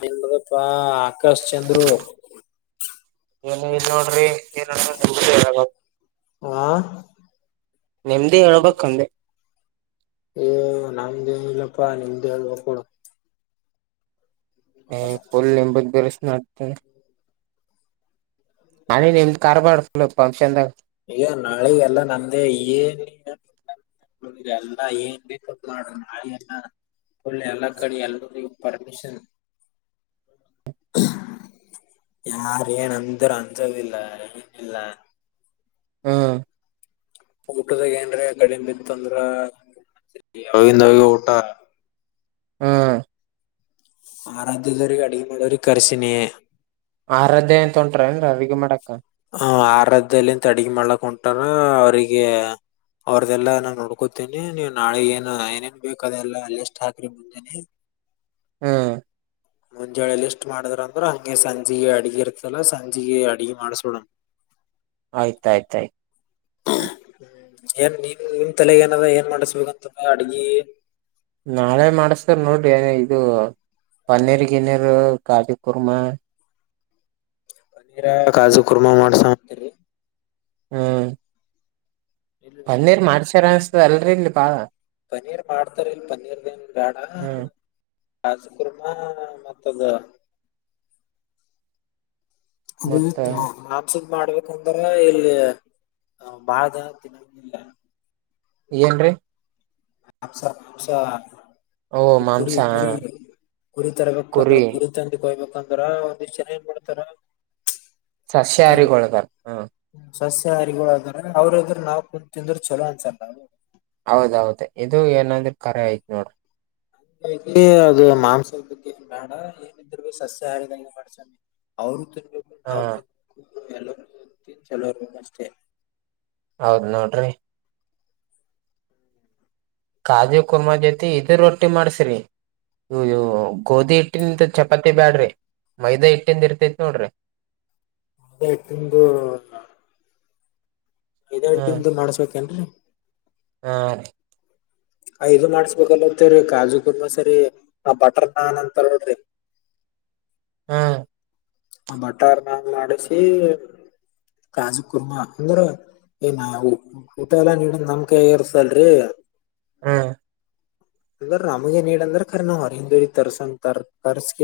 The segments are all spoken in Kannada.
ನಿನ್ದಪ್ಪಾ ಆಕಾಶ್ ಚಂದ್ರು. ಏನು ಇ ನೋಡ್ರಿ ಏನಾರು ಇದ್ರೆ ನೀವೇ ಹೇಳಬೇಕು ಆ. ನೆಮ್ದೇ ಹೇಳಬೇಕ್ಂದೆ. ಹೇ ನಮ್ಮದೇನ ಇಲ್ಲ ಪಾ ನಿಮ್ದೇ ಹೇಳಬೇಕ ಪೊಲ್ಲಿ ಬಗ್ಗರಸ್ ನಡ್ತ ನಾನ ನಿಮ್ದ್ ಕರ್ ಮಾಡ್ತಲ್ಲ ಪಂಕ್ಷನ್ದಾಗ ಏನ ನಾಳೆಗೆಲ್ಲ ನಮ್ದೇ ಏನ ಇಲ್ಲಾ ನಮ್ದೇಲ್ಲ ಏನ್ ಬೇಕಪ್ಪ ನ ನಾಳೆ ಎಲ್ಲ ಪೋಲ್ಲ ಎಲ್ಲ ಕಡಿ ಎಲ್ಲರಿಗೆ ಪರ್ಮಿಷನ್ [inaudible] ಯಾರ ಏನ ಅಂದರುೂ ಅನ್ಸೋದಿಲ್ಲ ಇಲ್ಲ ಹ್ಮ್ ಊಟದಾಗ ಹೆನ್ರೆ ಕಡಿಮೆ ಬಿಟ್ಟಂದ್ರೆ ತಂದ್ರ ಅವಿಂದ ಅವ ಊಟ ಹ್ಮ್ ಆರಧ್ಯದ ಅಡಿಗೆ ಮಾಡಳ ಕರ್ಶಿನಿಯೇ ಆರಾಧ್ಯ ಅಂತಂಟ್ರ ನ್ ಅಡಿಗೆ ಮಾಡಕ್ಕ ಹ ಆರಾಧ್ಯದಲ್ಲಿ ಅಡಗಿ ಮಾಡ್ಲಕ್ ಹೊಂಟಾರ ಅವ್ರಿಗೆ ಅವ್ರದೆೆಲ್ಲಾ ನಾನ್ ನೋಡ್ಕೋತೇನಿ ನೀವು ನಾಳೆ ಏನ ಏನೇನ್ ಬೇಕದೆಲ್ಲಾ ಅಲ್ಲಷ್ಟ ಹಾಕ್ರೆ ಬಂದೇನಿ ಹ್ಮ್ ಮುಂಜಾಳೆ ಲಿಷ್ಟ್ ಮಾಡಿದ್ರ ಅಂದ್ರ ಹಂಗೆ ಸಂಜೆಗೆ ಅಡ್ಗ ಇರ್ತಲ್ಲಾ ಸಂಜೆ ಅಡ್ಗೆ ಮಾಡಸ್ ಚಣ ಆಯ್ತಾಯ್ತಾಯ್ತು ಹ್ಮ್ ಏನ್ ನೀನ್ ನಿನ್ ತಲೆಗ ಏನದ ಏನ್ ಮಾಡಿಸಬೇಕಂತ ಅಡ್ಗಿ ನಾಳೆ ಮಾಡಸ್ತಾರ ನೋಡ್ರಿ ಇದು ಪನ್ನೀರ್ ಗಿನ್ನೀರು ಕಾಜಿ ಕುರ್ಮ ಪನೀರ ಕಾಜು ಕುರ್ಮಾ ಮಾಡಸ ಅಂತರಿ ಹ್ಮ್ ಇಲ್ರಿ ಬನ್ನೀರ್ ಮಾಡ್ಸಾರ ಅನ್ಸತದ ಅಲ್ರಿ ಇಲ್ಲಿ ಬಾಳ ಪನೀರ್ ಮಾಡ್ತಾರ ಇಲ್ ಪನೀರ್ನೇನ್ ಬೇಡ ಹ್ಮ್ ಕಾಸಕರ್ಮ ಮತ್ತದ ಮತ್ತ ಅ [unintelligible] ಮಾಡ್ಬೇಕಂದ್ರ ಇಲ್ಲಿ ಬಾಳ ತಿನ್ನಿಲ್ಲ ಏನ್ರರಿ ಅಪ್ಸ ಅಸ ಓ ಕುರಿ ಮಾಂಸ ಕುರಿ ಕುರಿ ತರಬೇಕಂದ್ರೆ ಕುರಿ ತಂದಕಯ್ಬೇಕು ತಂದ್ರ ಒಂದ್ ಚನ ಏನ್ ಮಾಡ್ತಾರ ಸಸ್ಯಾರಿ ಗೋಣಕರ್ ಹ ಸಸ್ಯಹಾರಿಗಳುದ್ರ ಅವ್ರದ್ರ ನಾವವು ಕುಂಡತ್ ತಿಂದ್ರ ಚಲೋ ಅನ್ಸಾರ ನಾವು ಹೌದೌದ ಇದು ಏನಂದ್ರೆ ಕರೆ ಆಯ್ತ್ ನೋಡ್ರ ಅದು ಮಾಂಸದ ಬಗ್ಗೆ ಬೇಡ ಏನಿದ್ರು ಭ ಸಸ್ಯ ಹಾಡಿದಂಗಗೆ ಮಾಡಸಣಿ ಅವ್ರ ಹಾ ಎಲ್ಲ ಚಲೋಗ ಅಷ್ಟೇ ಹೌದ ನೋಡ್ರಿ ಕಾಜು ಕುರ್ಮಾ ಜೊತೆ ಇದ ರೊಟ್ಟಿ ಮಾಡ್ಸ್ ಇ ಗೋಧಿ ಹಿಟ್ಟಿನಂತ ಚಪಾತಿ ಬ್ಯಾಡ್ರಿ ಮೈದಾ ಹಿಟ್ಟಿಂದ ಇರ್ತೈತ್ ನೋಡ್ರಿ ಅದ್ ತಿಂದುು ಇ ತಿಂದು ಮಾಡಸ್ಬೇಕೇನ್ರರಿ ಹ ಇದು ಮಾಡ್ಸ್ಬೇಕಲ್ತ್ತೇ್ರೀ ಕಾಜು ಕುರ್ಮಾ ಸರಿ ನ ಬಟರ್ ನಾನ್ ಅಂತ ನೋಡ್ರಿ ಹ್ಮ ಆ ಬಟಾರ್ ನನ್ ಮಾಡಿಸಿ ಕಾಜು ಕುರ್ಮಾ ಅಂದ್ರ ಏನ ಊಟ ಎಲ್ಲಾ ನೀದ್ ನಮ್ಕೈ ಏರ್ಸಲ್ರಿ ಹ್ಮ ಅಂದ್ರ ರಾಮಗೆ ನೀ ಅಂದ್ರ ರಿ ನಾವ ಅವ್ರ ತರ್ಸ ತರ್ಸಕ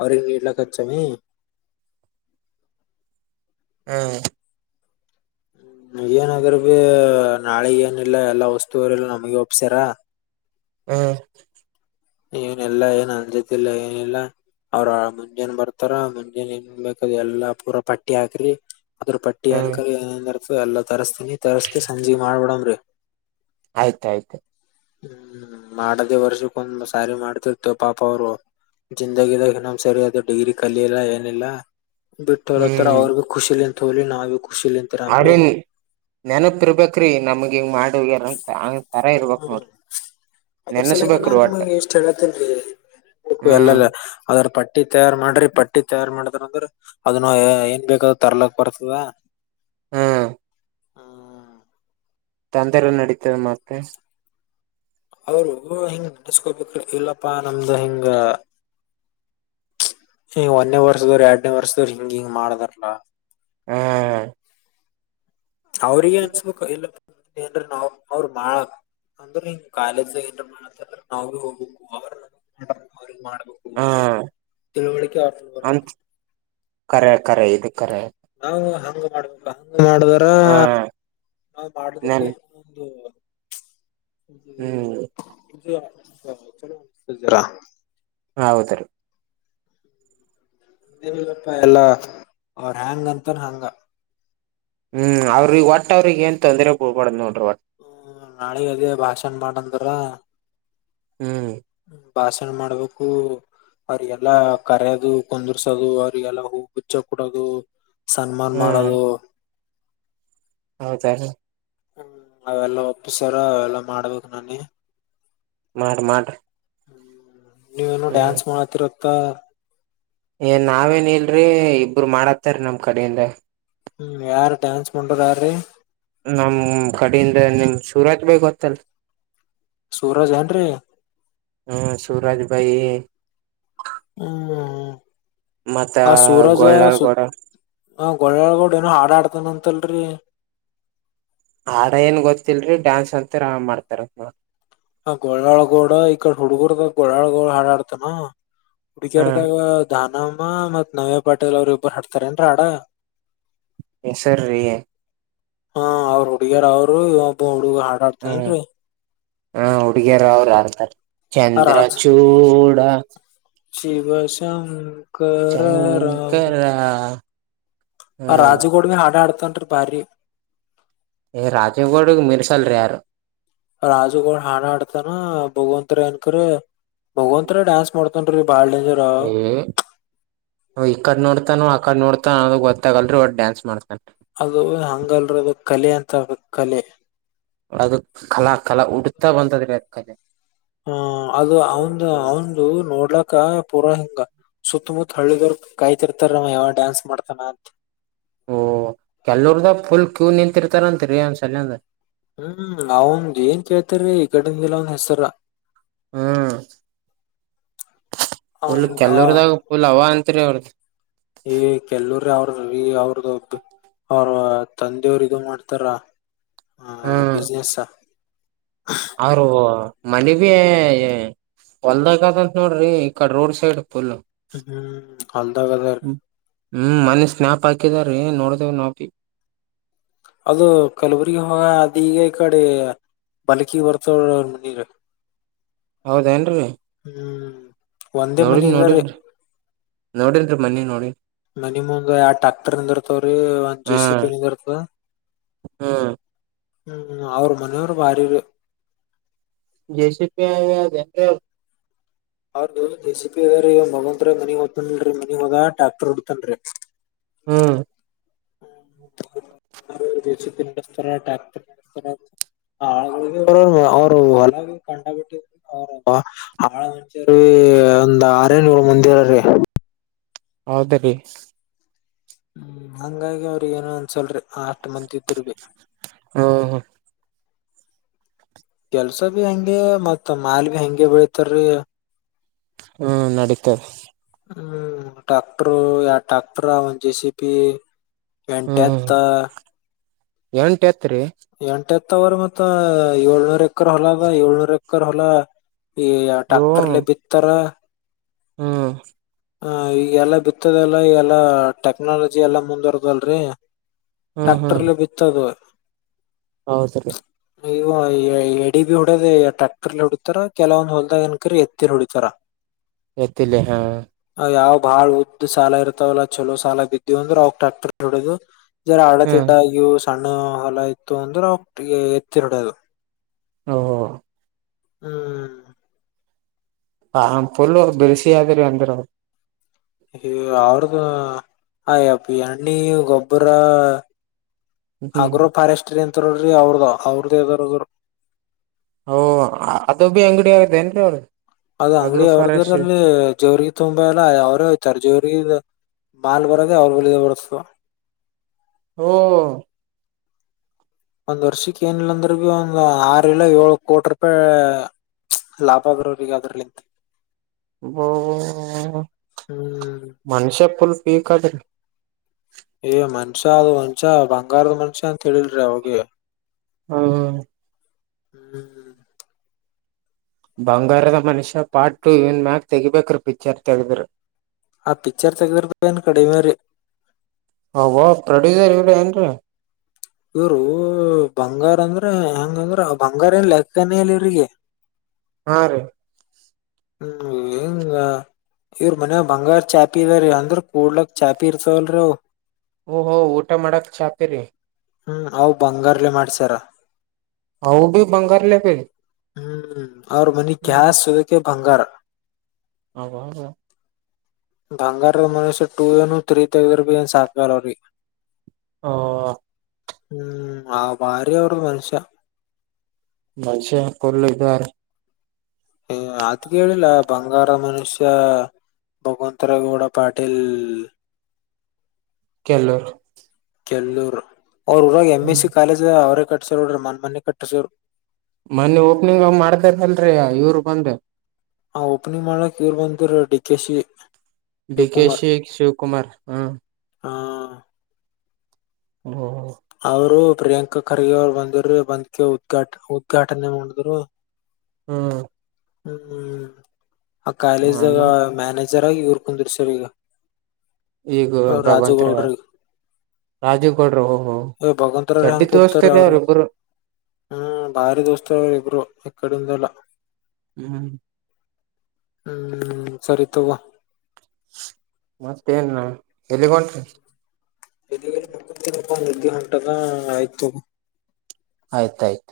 ಅವ್ರ ನೀಡ್ಲಕ್ಕ ನೀ ಹಾ [unintelligible] ಮುಜನ ಅಾದ್ರ ಭೀ ನಾಳೆಗ ಏನಿಲ್ಲ ಎಲ್ಲ ವಸ್ತುವರೆಲ್ಲ ನಮಗೆ ಒಪ್ಸ್ಯಾರ ಹ್ಮ ಏನಲ್ಲಾ ಏನ್ ಅನ್ಜತಿಲ್ಲ ಏನಿಲ್ಲ ಅವ್ರ ಮುಂಜಾನ ಬರ್ತಾರ ಮುಂಜಾನೆ ಏನ್ಬೇಕದು ಎಲ್ಲಾ ಪೂರಾ ಪಟ್ಟಿ ಹಾಕ್ರಿ ಅದ್ರ ಪಟ್ಟಿ ಹ್ಮ್ ಅನ್ಕ ಏನನ್ತ ಎಲ್ಲಾ ತರಸ್ತೀನಿ ತರಿಸಸ್ಕ ಸಂಜೆ ಮಾಡ್ಬಿಡಮ್ರಿ ಆಯ್ತಾಯ್ತು ಹ್ಮ್ ಮಾಡದೇ ವರ್ಷಕ್ಕ ಒಂದ ಬ ಸಾರಿ ಮಾಡ್ತಿರ್ತ ಪಾಪ ಅವರು ಜಿಂದಗಿದಾಗ ಇನ್ನೊಮ್ ಸರಿ ಅದು ಡಿಗ್ರಿ ಕಲಿಲ್ಲ ಏನಿಲ್ಲ ಬಿಟ್ಟತ್ತರ ಹ್ಮ್ ಅವ್ರ ಭ ಖುಿಲಿ ಅಂತ ಹಿ ನಾವು ಎಂತರಾಮ್ರೀ ಅವ್ರಿನ್ ನೆನಪ ಇರ್ಬೇಕ್ರಿ ನಮಗ ಹಿಂಗ ಮಾಡ ಹೋಗ್ಯರ ಅಂತ ಆತರ ಇರಬೇಕು ಹ್ಮ ನೋಡ್ರಿ. ಅದ್ರ ಸಲವಾಗಿ ನಾ ನೆನಸ್ಬೇಕ್ರಿ ಒಟ್ಟ ನಿಮಗ್ ಇಷ್ಟ್ ಹೇಳತೀನಿ ರಿ ಬಿಡಬೇಕು ಹ್ಮ್ ಎಲ್ಲ. ಅದ್ರ ಪಟ್ಟಿ ತಯಾರು ಮಾಡ್ರಿ ಪಟ್ಟಿ ತಯಾರ ಮಾಡದರ ಅಂದ್ರ ಅದನ್ನ ಏನ್ ಬೇಕಾದ ತರ್ಲಕ್ ಬರ್ತದ. ಹ್ಮ್. ಹ್ಮ್ಮ್ಮ್ಮ್. ತಂದರೆ ನಡೀತ ಇಲ್ಲ ಮತ್ತ. ಅವರು ಹಿಂಗ ನೆಸ್ಕೋಬೇಕ ರಿ ಇಲ್ಲಪ್ಪಾ ನಮ್ದ ಹಿಂಗ. ಒಂದನೆ ವರ್ಷದವ್ರ ಎರಡನೆ ವರ್ಷದವರು ಹಿಂಗ್ ಹಿಂಗ ಮಾಡ್ದಾರಲ್ಲಾ. ಹ್ಮ ಹ. ಅವ್ರಿಗೆ ಅನ್ಸ್ಬೇಕು ಇಲ್ಲ ಏನ್್ರ ನಾವ ಅವ್ರರು ಮಾಡಕ್ ಅಂದ್ರೆ್ ಕಾಲೇಜ್ ಎಟ ಮಾಡತ್ತ ಅ್ರ ನಾವ ಹೋಗ್ಬೇಕು ಅವ್ರ ಅವ್ರ ಮಾಡ ಮಾಡ್ಬೇಕು ಹಾ ತಿಳುವಳಿಕೆ ಅಂತ ಬರ್ಬೇಕು ಕರೆ ಕರೆ ಇದು ಕರೆ. ನಾವು ಹಂಗ ಮಾಡಬೇಕು ಅನ್ನೋದು. ಮಾಡಿದಾರ ಹಾ ನ ನನ್ ಮಾಡದಕ್ಕೆಂದು ಹ್ಮ್ ರ ಹ್ಮ್ಮ ಹೌದ ರಿ. ನಮದು ಏನಿಲ್ಲಪ ಎಲ್ಲಾ ಅವ್ರ ಎಂಗಾ ಅಂತರ ಹಂಗ. ಹ್ಮ್ ಅವ್ರಿಗೆ ಇಗ್ ಒಟ್ಟ ಅವ್ರಿಗೆ ಏನ್ ತೊಂದ್ರೆ ಕೊಡಬಾಡದು ನೋಡ. ಹ್ಮ ನಾಳೆಗ ಅದೇ ಭಾಷಣ ಮಾಡ ಅಂದರ. ಹ್ಮ್ ಭಾಷಣ ಮಾಡ್ಬೇಕು. ಅವ್ರಿಗೆಲ್ಲ ಕರೆಯದು ಕುಂದರ್ಸೋದು ಅವ್ರಿಗೆಲ್ಲ ಹೂ ಬುಚ್ಚ ಕುಡೋದು. ಸನ್ಮಾನ ಮಾಡೋದು. ಹೌದ. ಹ್ಮ್ ಅವೆಲ್ಲ ಒಪ್ಪಸ್ಯಾರ ಅವೆಲ್ಲ ಮಾಡಬೇಕು ನಾನೆ. ಮಾಡ ಮಾಡ್. ನೀವೇನೋ ಡ್ಯಾನ್ಸ್ ಮಾಡಕತಿರಂತ. ಏ ನಾವೇನ್ ಇಲರಿ ಇಬರು ಮಾಡತ್ತಾರ ನಮ್ ಕಡೆಯಿಂದ. ಹ್ಮ್ ಯಾರ್ ಡ್ಯಾನ್ಸ್ ಮಾಡೋರ ಯಾರೀ. ನಮ ಕಡಿಂದ ನಿಮ್ ಸೂರತ್ ಬೈ ಗೊತ್ತಲ್. ಸೂರಜ್ ಏನ್ರೀ ಹ್ಮ ಸುರಾಜ ಭೈ. ಹ್ಮ್ ಮತ್ತ ಆ ಸೋರಾಜ ಗೋಳ್ಳಾಳ್ ಸೌಕ. ಗೌಡ ಅವ ಗೊಳ್ಳಲಾ ಗೌಡ ಏನೋ ಹಾಡ ಆಡ್ತನ ಅಂತಲರಿ. ಹಾಡ ಏನ್ ಗೊತ್ತಿಲ್ರಿ ಡ್ಯಾನ್ಸ್ ಅಂತರ ಮಾಡತಾರಂತ ನೋಡರಿ. ಅವ ಗೋಳಾಳ ಗೌಡ ಈಕಡೆ ಹುಡುಗುರದು ಗೋಳಾಳ ಗೌಡ ಹಾಡ ಆಡ್ತಾನ. ಹ್ಮ್ ಹುಡಗಿರದಾಗ ನಾ. ನಮ್ಮ ಮತ್ ನವ್ಯ ಪಾಟೇಲ್ ಅವ್ರ ಇಬ್ಬರು ಹಾಡ್ತಾರ ಏನ್ ಹಾಡ. ಹೆಸರ ರಿ. ಹ್ಮ್ ಅವರ ಹುಡಗಿರ ಅವರು ಇವ ಒಬ್ಬ ಹುಡುಗ ಹಾಡಾಡ್ತೇನ್ರಿ. ಹ್ಮ್ ಹುಡುಗಿಯರ ಅವ್ರು ಹಾಡತಾರ ಆ ಚಂದ್ರ ಚೂಡ. ಶಿವ ಶಂಕರ ರಾಮ. ಶಂಕರ ಅವ ಹ್ಮ್ ರಾಜಗೌಡ ಬೀ ಹಾಡ ಆಡ್ತನ್ ಭಾರಿ. ಚಲ್ರಾರು ರಾಜುಗೌಡ ಹಾಡ ಆಡತನ ಭಗವಂತರ ಅಂಕರಾ ಭಗವಂತರ ಡ್ಯಾನ್ಸ್ ಮಾಡತಾನ ರಿ. ಹ್ಮ ಈ ಕಡೆ ನೋಡ್ತಾನ ಆ ಕಡೆ. ಯಾಕಡೆ ನೋಡತಾನ ಅನ್ನೋದು ಗೊತ್ತಾಗಲ ರಿ ಒಟ್ಟ ಡ್ಯಾನ್ಸ್ ಮಾಡತನ. ಅದು ಅಂಗಲರಿ ಅದು ಕಲೆ ಅಂತ ರಿ ಕಲೆ. ಅದು ಕಲಾ ಕಲಾ ಹುಟ್ಟುತ ಬಂದದ್ರಿ ಅದ್ ಕಲೆ. ಹ ಅದು ಅವಂದ ಅವಂದು ನೋಡ್ಲಕ್ಕ ಪೂರಾ ಹಿಂಗ ಸುತ್ತಮುತ್ತ ಹಳ್ಳಿದವರ್ ಕಾಯ್ತಿರ್ತಾರಮ್ಮ ಯಾವ ಡಾನ್ಸ್ ಮಾಡ್ತಾನ ಅಂತ ಓ ಕೆಲವರ್ದ ಫುಲ್ ಕ್ಯೂ ನಿಂತಿರ್ತಾರಂತರಿ ಒಂದ್ಸಲ್ಯಂದ ಹ್ಮ್ ನಾವಂದ್ ಏನ್ ಕೇಳ್ತಾರೀ ಈ ಕಡಿಂದ ಎಲ್ಲ ಒಂದ್ ಹೆಸರ ಹ್ಮ ಅವ ಫುಲ್ ಹಿಂಗ್ ಕೆಲ್ವರದಾಗ ಫುಲ್ ಅವ ಅಂತ ಅಂತ್ರಿ ಅವರ್ ಈ ಕೆಲವರ ಅವ್ರ ರೀ ಅವ್ರದ್ದ್ದ ಅವ್ರ ತಂದೆಯವರು ಇದು ಮಾಡ್ತಾರ ಆ ಹ್ಮ್ ಬಿಸ್ನೆಸ್ ಅವರು ಮನ ಬಿ ಹೊಲ್ದಾಗತ್ಂತ ನೋಡ್ರಿ ಈಕಡೆ ರೋಡ್ ಸೈಡ್ ಫುಲ್ ಹ್ಮ್ ಅಲ್ದಾಗಾದಾರ್ ಹ್ಮ್ ಮನೆ ಸ್ನಾಪ್ ಹಾಕಿದಾರೀ ನೋಡ್ದೇವ ನೋಪಿ ಅದು ಕಲಬುರಗಿ ಹೋಗ ಅದ ಈಗ ಈ ಕಡೆ ಬಲಕಿ ಬರ್ತಾವ ಅವರ್ ಮನಿಗೆ ಹೌದೇನ್ರರಿ ಒಂದೇ ನೋಡನ್ ಮನಿ ಅದರಿ. ನೋಡನ್ರಿ ನೋಡನ್ರಿ ಮನ್ನಿ ನೋಡನ್ ಮನಮ ಮುಂದ್ ಯಾವ ಟ್ರ್ಯಾಕ್ಟರ್ ನಿಂದ ಇರ್ತವ್ರೀ ಒಂದ್ ಜೆ ಸಿ ಪಿ ನಿಂದ ಇರ್ತ ಹಾ ಹ್ಮ್ ಅವ್ರ ಮನೆಯವರು ಭಾರಿರು ಜೆ ಸಿ ಪಿ ಆ [unintelligible] ಹೌದು ಜ ಸಿ ಪಿ ಇವ ಮಗಂತ್ತ್ರ ಮನಿ ಹಓದ್ತನರರಿ ಮನಿ ಹೋದ ಟ್ಯಾಕ್ಟರ್ ಹಡ್ತನ್ ರಿ ಹ್ಮ್ ಹ ಜೆಸಿಪಿ ನಡೆಸ್ತಾರ ಟ್ರ್ಯಾಕ್ಟರ್ ನಡೆಸುತ್ತಾರೆ ಆ ಅವರು ಹೊಲ ಕಂಡ ಬಿಟ್ಟಿದ ಅವ ಆಳ ಮಂಚ ಒಂದ ಆರರಿಂದ ಏಳು ಮಂದಿ ಆರ್ರೇ ಹೌದ ರೀ ಹ್ಮ್ ಹಂಗಾಗಿ ಅವ್ರಿ ಏನು ಅಂದಸಲ್ರಿ ಅಷ್ಟು ಮಂದಿ ಇದ್ದರು ಬೀ ಹ್ಮ ಕೆಲ್ಸ ಬೀ ಹಂಗೆ ಮತ್ತ್ ಮಾಲ್ ಬಿ ಹಂಗೆ ಬೆಳಿತಾರರಿ ಹ್ಮ ನಡೀತದೆ ಹ್ಮ್ ಟಾಕ್ಟರು ಎರಡು ಟಾಕ್ಟರ್ ಒಂದು ಜೇ ಸಿ ಪಿ ಟೆಂಟು ಎತ್ತು ಎಂಟು ಎತ್ತೂರಿ ಮತ್ತವ್ರ ಮತ್ತ ಏಳ್ನೂರ್ ಎಕರ್ ಹೊಲ ಅದ ಏಳ್ನೂರ್ ಎಕರ್ ಹೊಲ ಈ ಟಾಕ್ಟರ್ಲೆ ಬಿತ್ತಾರ ಹ್ಮ ಹ ಈಗ ಎಲ್ಲಾ ಬಿತ್ತದಲ್ಲ ಎಲ್ಲಾ ಟೆಕ್ನಾಲಜಿ ಎಲ್ಲಾ ಮುಂದುವರದಲ್ರಿ ಟ್ಯಾಕ್ಟರ್ಲ್ಲ ಬಿತ್ತದು ಹೌದು ರೀ ನೀವು ಎಡಿ ಬಿ ಹೊಡದ ಟ್ಯಾಕ್ಟರ್ಲ್ಲಿ ಹೊಡಿತತಾರ ಕೆಲವೊಂದ್ ಹೊಲ್ದಾಗ ಅನ್ಕರಿ ಎತ್ತಿ ಲಿ ಹೊಡಿತಾರ ಎತ್ತಲ್ಲಿ ಹಾ ಯಾವ್ ಬಾಳ್ ಉದ್ದ ಸಾಲ ಇರ್ತಾವಲ್ಲ ಚಲೋ ಸಾಲ ಬಿದ್ದವು ಅಂದ್ರೆ ಅವಾಗ ಟ್ರ್ಯಾಕ್ಟರ್ ಹೊಡದು ಜರ ಹ್ಮ್ ಹಳತಿಡ್ಡಗು ಸಣ್ಣ ಹೊಲ ಇತ್ತು ಅಂದ್ರೆ ಅವ ಎತ್ತಿ ಹೂಡಿಯೋದು ಅದು ಹ ಹ್ಮ್ ಹ ಫುಲ್ಲ ಬಿರೆಸಿ ಆದ್ರೆ ಅಂದ್ರ ಅವರು ಹ ಅವ್ರದ ಹಯಪ್ಪ ಎಣ್ಣಿ ಗೊಬ್ಬರ ಹ್ಮ್ ಆಗ್ರೋ ಫಾರೆಸ್ಟ್ರಿ ಅಂತಾರ್ರಿ ಅವ್ರದ ಅವ್ರದ ಯದಾರದರು ಹ ಅದು ಬಿ ಅಂಗಡಿ ಆದೆೇಏನ್ರೀ ಅವರ್ಧು ಅದ್ ಅಂಗಡಿ ಅವ್ರಗಲ್ಲಿ ಜವರಿಗೆ ತುಂಬಾ ಎಲ್ಲ ಅವ್ರೇ ಹಯ್ತಾರ ಜೋಗ ಬಾಲ್ ಬರೋದೆ ಅವ್ರು ಬಿಗೆ ಬರ್ತ ಹ್ಮ ಒಂದ್ ವರ್ಷಕ್ ಏನಿಲ್ಲಾ ಅಂದ್ರಗ ಒಂದು ಆರು ಇಲ್ಲ ಏಳು ಕೋಟಿ ರೂಪಾಯಿ ಲಾಭ ಬರೋರ ಈಗ ಅದ್ರಲ್ಲಿಂತ ಹ್ಮ್ ಮನುಷ್ಯ ಪುಲ್ ಪೀಕ್ ಅದ್ರೀ ಏ ಮನುಷ್ಯ ಅದು ಮನ್ಷ್ಯ ಬಂಗಾರದ ಮನುಷ್ಯ ಅಂತ ತಿಳ್ರಗೆ ಹ್ಮ್ ಹ್ಮ್ ಬಂಗಾರದ ಮನುಷ್ಯ ಪಾರ್ಟ್ ಟು ಇವನ್ ಮ್ಯಾಗ ತೆಗಿಬೇಕ್ರ ಪಿಕ್ಚರ್ ತೆಗೆದ್ರರು ಆ ಪಿಕ್ಚರ್ ತೆಗೆದ್ರ ಪನ್ ಕಡಿಮರಿ ಹೌ ಪ್ರೊಡ್ಯೂಸರ್ ಇವರ ಏನ್ ರೀ ಇವರು ಬಂಗಾರ ಅಂದ್ರ ಹೆಂಗಂದ್ರ ಬಂಗಾರ ಏನ್ ಲೆಕ್ಕನಲಿ ಇವ್ರಿಗೆ ಹಾ ರೀ ಹ್ಮ್ [unintelligible] ಇವ್ರ ಮನ್ಯ ಬಂಗಾರ ಚಾಪಿ ಇದಾರೀ ಅಂದ್ರ ಕೂಡ್ಲಕ್ಕ ಚಾಪಿ ಇರ್ತವಲ್ರೀ ಅವ ಓ ಹೊ ಊಟ ಮಾಡಕ್ ಛಾತಿರಿ ಹ್ಮ್ ಅವ್ ಬಂಗಾರಲೆ ಮಾಡ್ಸಾರ ಹೌ ಬಿ ಬಂಗಾರಲೆಫ ಹ್ಮ್ ಅವ್ರ ಮನಿ ಗ್ಯಾಸ್ ಅದಕ್ಕೆ ಬಂಗಾರ ಹಬ ಹ ಬಂಗಾರದ ಮನುಷ್ಯ ಟು ಏನು ಥ್ರೀ ತಗರ್ಬ ಏನ್ ಸಾಕಾಲರಿ ಹ ಹ್ಮ್ ಆ ಭಾರ ಅವರ ಮನುಷ್ಯ ಮೆ ಕೊಲದಾರ ಹ ಅದೇಳಿಲ್ಲ ಬಂಗಾರ ಮನುಷ್ಯ ಭಗವಂತರ ಗೌಡ ಪಾಟೀಲ್ ಕಲ್ಲೂರ್ ಕೆಲ್ಲೂರ್ ಅವ್ರಊಾಗ ಎಮ್ ಎಸ್ ಸಿ ಕಾಲೇಜ್ ಅವ್ರೇ ಕಟ್ಟಸೋರ್ ನೋಡ್ರಿ ಮನ್ ಮೊನೆ ಕಟ್ಟಸೋರು ಮೊನ್ನೆ ಓಪನಿಂಗ್ ಮಾಡ್ತಾರ ಅಲ್ರಿ ಇವರು ಬಂದ ಹ ಓಪನಿಂಗ್ ಮಾಡ್ಲಕ್ ಇವರು ಬಂದರ ಡಿಕಶಿ ಡಿ ಕೆ ಶಿ ಶಿವಕುಮಾರ್ ಹ ಹ ಹ್ಮ ಅವರು ಪ್ರಿಯಾಂಕಾ ಖರ್ಗೆ ಅವರು ಬಂದ್ರಿ ಬಂದ್ಕ ಉದ್ಘಾಟ ಉದ್ಘಾಟನೆ ಮಾಡಿದ್ರು ಹ್ಮ್ ಹ್ಮ್ ಆ ಮಾಡ ಕಾಲೇಜ್ದಾಗ ಮಾಡ ಮ್ಯಾನೇಜರ್ ಆಗಿ ಇವರ್ ಕುಂದರ್ ಸರ್ ಈಗ ಈಗ ಭಗವಂತರ ರಾಜಗೌಡರು ರಾಜೀವ್ ಗೌಡ್ರು ಓಹೋ ಭಗವಂತರರು ಚಡ್ಡಿ ಹೆಂಗ ಕೊಡ್ತಾರೆ ತೋರ್ಸ್ತಾರ ಅವರು ಅವ್ರಿಬ್ರು ಹ್ಮ್ ಭಾರಿ ದೋಸ್ತ ಎಬರು ಎಕ್ಕಡಂದ ಅಲ್ಲ ಹ್ಮ್ ಹ್ಮ್ ಸರಿ ತವಾ ಮತ್ತೇನ್ ಎಲ್ಲಿಗೆ ಹೊಂಟ್ರಿ ಗಂಟದ ಆಯ್ತು ಆಯ್ತಾಯ್ತು